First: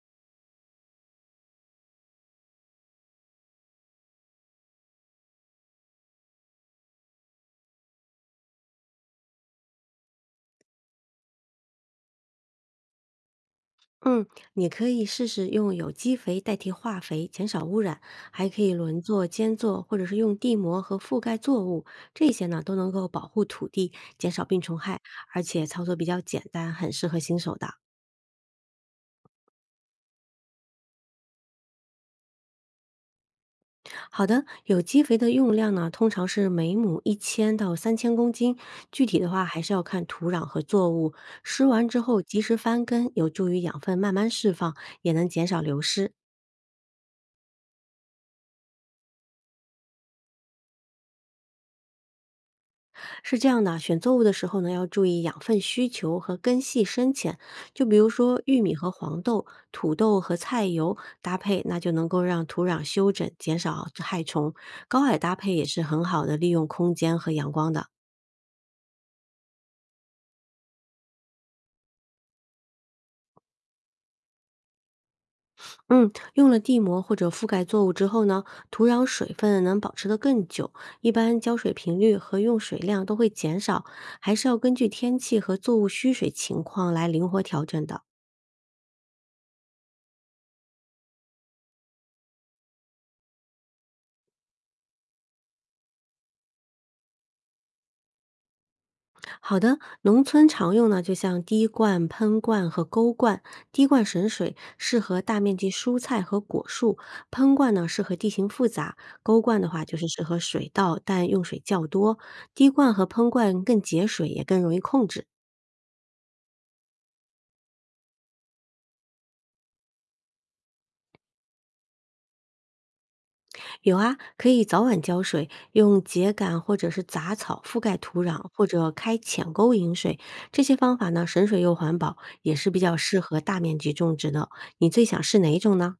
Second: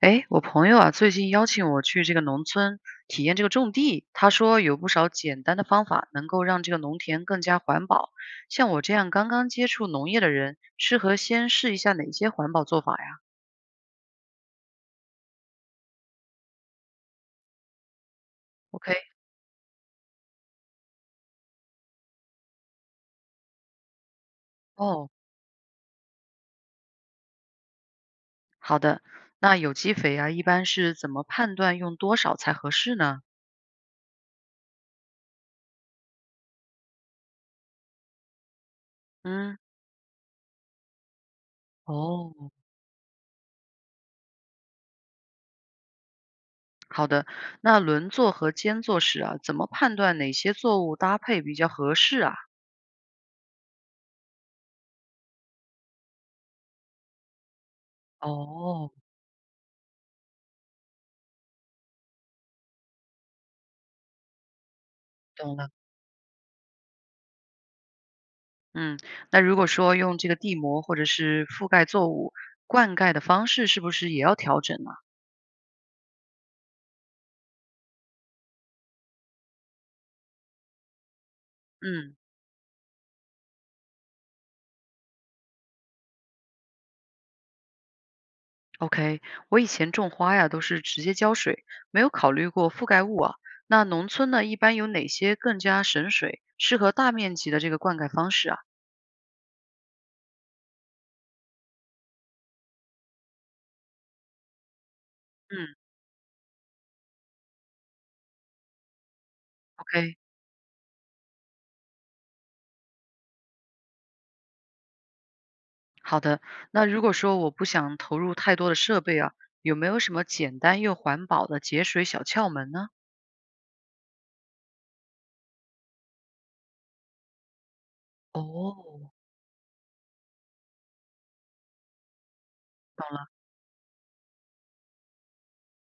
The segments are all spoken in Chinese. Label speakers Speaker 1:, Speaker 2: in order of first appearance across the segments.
Speaker 1: 哎，我朋友啊，最近邀请我去这个农村体验这个种地，他说有不少简单的方法能够让这个农田更加环保。像我这样刚刚接触农业的人，适合先试一下哪些环保做法呀
Speaker 2: 嗯，你可以试试用有机肥代替化肥，减少污染，还可以
Speaker 1: ？OK，
Speaker 2: 轮作、间作，或者是用地膜和覆盖作物，这些呢都能够保护土地，减少病虫害，
Speaker 1: 哦，
Speaker 2: 而且操作比较简单，很适合新手的。
Speaker 1: 好的。那有机肥啊，一般是怎么判断用多少才合适呢？
Speaker 2: 好的，有机肥的用量呢，通常是每亩1000到3000公斤，具体的话
Speaker 1: 嗯，
Speaker 2: 还是要看土壤和作物。施完之后
Speaker 1: 哦，
Speaker 2: 及时翻耕，有助于养分慢慢释放，也能减少流失。
Speaker 1: 好的。那轮作和间作时啊，怎么判断哪些作物搭配比较合适啊？
Speaker 2: 是这样的，选作物的时候呢，要注意养分需求和根系深浅。就比如说玉米和
Speaker 1: 哦，
Speaker 2: 黄豆、土豆和菜油搭配，那就能够让土壤修整，减少害虫。高矮搭配
Speaker 1: 懂
Speaker 2: 也
Speaker 1: 了。
Speaker 2: 是很好的利用空间和阳光的。
Speaker 1: 嗯，那如果说用这个地膜或者是覆盖作物灌溉的方式，是不是也要调整呢？
Speaker 2: 嗯，用了地膜或者覆盖作物之后呢，土壤水分能保持得更久，一般浇水频
Speaker 1: 嗯
Speaker 2: 率和用水量都会减少，还是要根据天气和作物需水情况来灵活调整的。
Speaker 1: ，OK，我以前种花呀，都是直接浇水，没有考虑过覆盖物啊。那农村呢，一般有哪些更加省水、适合大面积的这个灌溉方式啊？
Speaker 2: 好的，农村常用呢，就像滴灌、喷灌和沟灌。滴灌省水，适合大面积
Speaker 1: 嗯
Speaker 2: 蔬菜和果树；喷灌呢，适合地形复杂；沟灌的话，就是
Speaker 1: ，OK，
Speaker 2: 适合水稻，但用水较多。滴灌和喷灌更节水，也更容易控制。
Speaker 1: 好的。那如果说我不想投入太多的设备啊，有没有什么简单又环保的节水小窍门呢？
Speaker 2: 有啊，可以早晚浇水，用秸秆或者是杂草覆盖土壤，或者
Speaker 1: 哦，
Speaker 2: 开浅沟引水。这些方法呢，省水又环保，也是比较
Speaker 1: 懂
Speaker 2: 适
Speaker 1: 了。
Speaker 2: 合大面积种植的。你最想试哪一种呢？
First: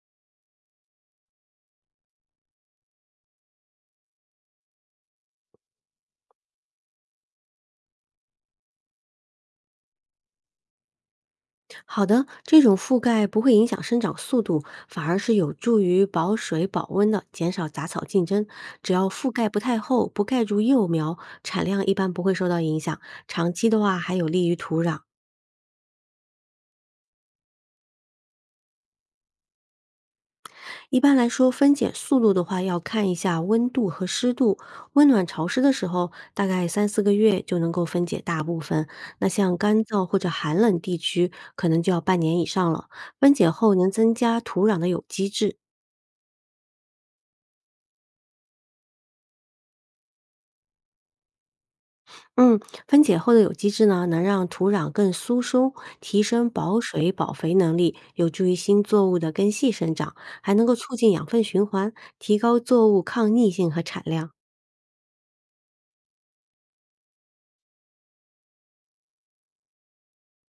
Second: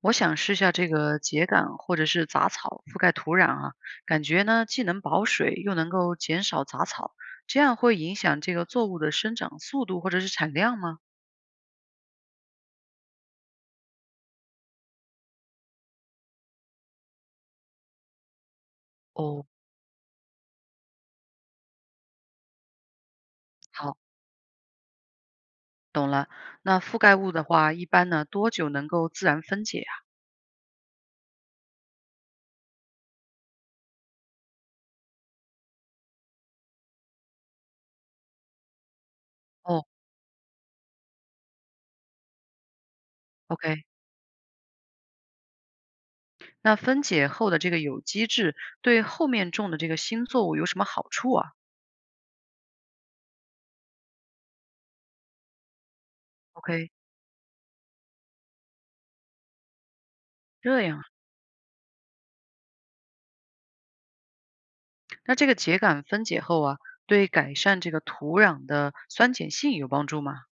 Speaker 1: 我想试下这个秸秆或者是杂草覆盖土壤啊，感觉呢既能保水又能够减少杂草，这样会影响这个作物的生长速度或者是产量吗？
Speaker 2: 好的，这种覆盖不会影响生长速度，反而是有助于保水保温的，减少杂草竞争。只要覆
Speaker 1: 哦，
Speaker 2: 盖不太厚，不盖住幼苗，产量一般不会受到影响。长期的
Speaker 1: 好，
Speaker 2: 话，还有利于土壤。
Speaker 1: 懂了。那覆盖物的话，一般呢多久能够自然分解啊？
Speaker 2: 一般来说，分解速度的话，要看一下温度和湿度。温暖潮湿的时候，大概3、4个月就能够分解大部分。那像干
Speaker 1: 哦
Speaker 2: 燥或者寒冷地区，可能就要半年以上了。分解后
Speaker 1: ，OK。
Speaker 2: 能增加土壤的有机质，
Speaker 1: 那分解后的这个有机质对后面种的这个新作物有什么好处啊
Speaker 2: 嗯，分解后的有机质呢，能让土壤更疏松，提升保
Speaker 1: ？OK，
Speaker 2: 水保肥能力，有助于新作物的根系生长，还能够
Speaker 1: 这
Speaker 2: 促
Speaker 1: 样啊，
Speaker 2: 进养分循环，提高作物抗逆性和产量。
Speaker 1: 那这个秸秆分解后啊，对改善这个土壤的酸碱性有帮助吗？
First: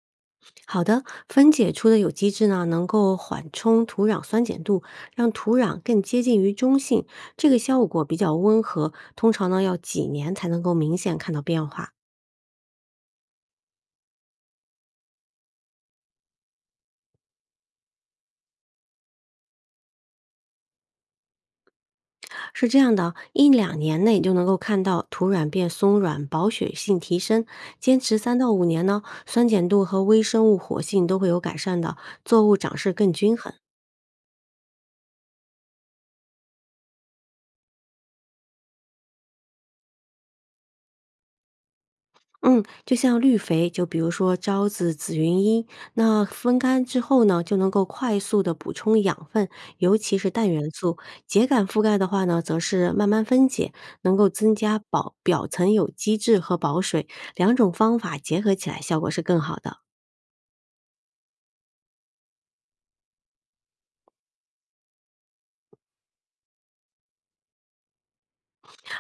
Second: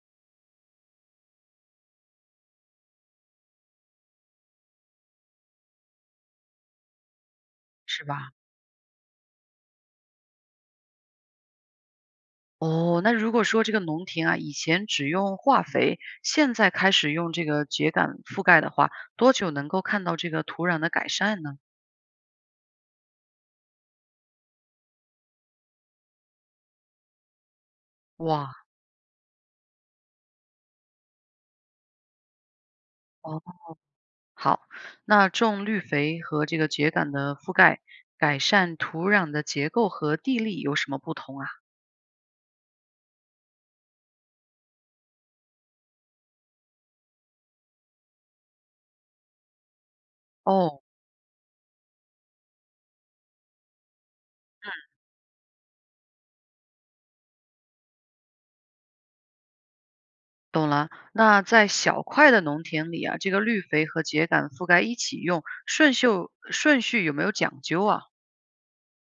Speaker 2: 好的，分解出的有机质呢，能够缓冲土壤酸碱度，让土壤更接近于中性。这个效果
Speaker 1: 是
Speaker 2: 比
Speaker 1: 吧？
Speaker 2: 较温和，通常呢要几年才能够明显看到变化。
Speaker 1: 哦，那如果说这个农田啊，以前只用化肥，现在开始用这个秸秆覆盖的话，多久能够看到这个土壤的改善呢？
Speaker 2: 是这样的，1、2年内就能够看到土壤变松软、保水性提升。坚持三
Speaker 1: 哇，
Speaker 2: 到五年呢，酸碱度和微生物活性都会有改善的，作物长势更均
Speaker 1: 哦，
Speaker 2: 衡。
Speaker 1: 好，那种绿肥和这个秸秆的覆盖，改善土壤的结构和地力有什么不同啊？
Speaker 2: 嗯，就像绿肥，就比如说招子、紫云英，那风干之后呢，就能够快速的补充养分，尤其是氮元
Speaker 1: 哦，
Speaker 2: 素。秸秆覆盖的话呢，则是慢慢分解，能够增加保表层有机质和保水，两种方法结合起来，效果是更好的。
Speaker 1: 懂了。那在小块的农田里啊，这个绿肥和秸秆覆盖一起用，顺序有没有讲究啊？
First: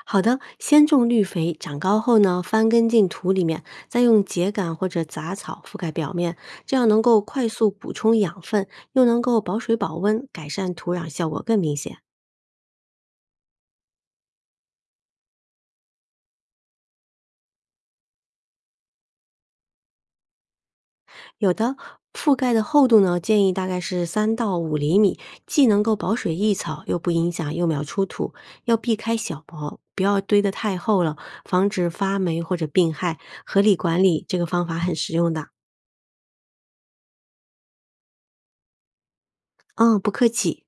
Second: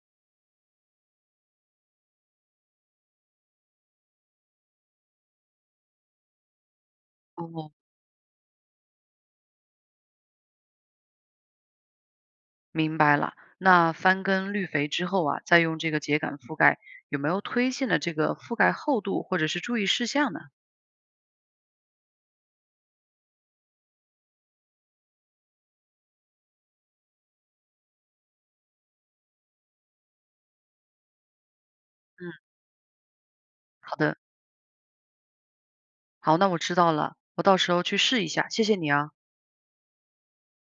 Speaker 2: 好的，先种绿肥，长高后呢，翻根进土里面，再用秸秆或者杂草覆盖表面，这样能够快速
Speaker 1: 哦，
Speaker 2: 补充养分，又能够保水保温，改善土壤效果更明显。
Speaker 1: 明白了。那翻耕绿肥之后啊，再用这个秸秆覆盖，有没有推荐的这个覆盖厚度或者是注意事项呢？
Speaker 2: 有的覆盖的厚度呢，建议大概是3到5厘米，既能够保水抑草，又不影响幼苗出土。要避开小苗，不要堆得太厚了，防止发
Speaker 1: 嗯，
Speaker 2: 霉或者病害。合理
Speaker 1: 好
Speaker 2: 管
Speaker 1: 的，
Speaker 2: 理，这个方法很实用的。
Speaker 1: 好，那我知道了，我到时候去试一下，谢谢你啊。
Speaker 2: 嗯，不客气。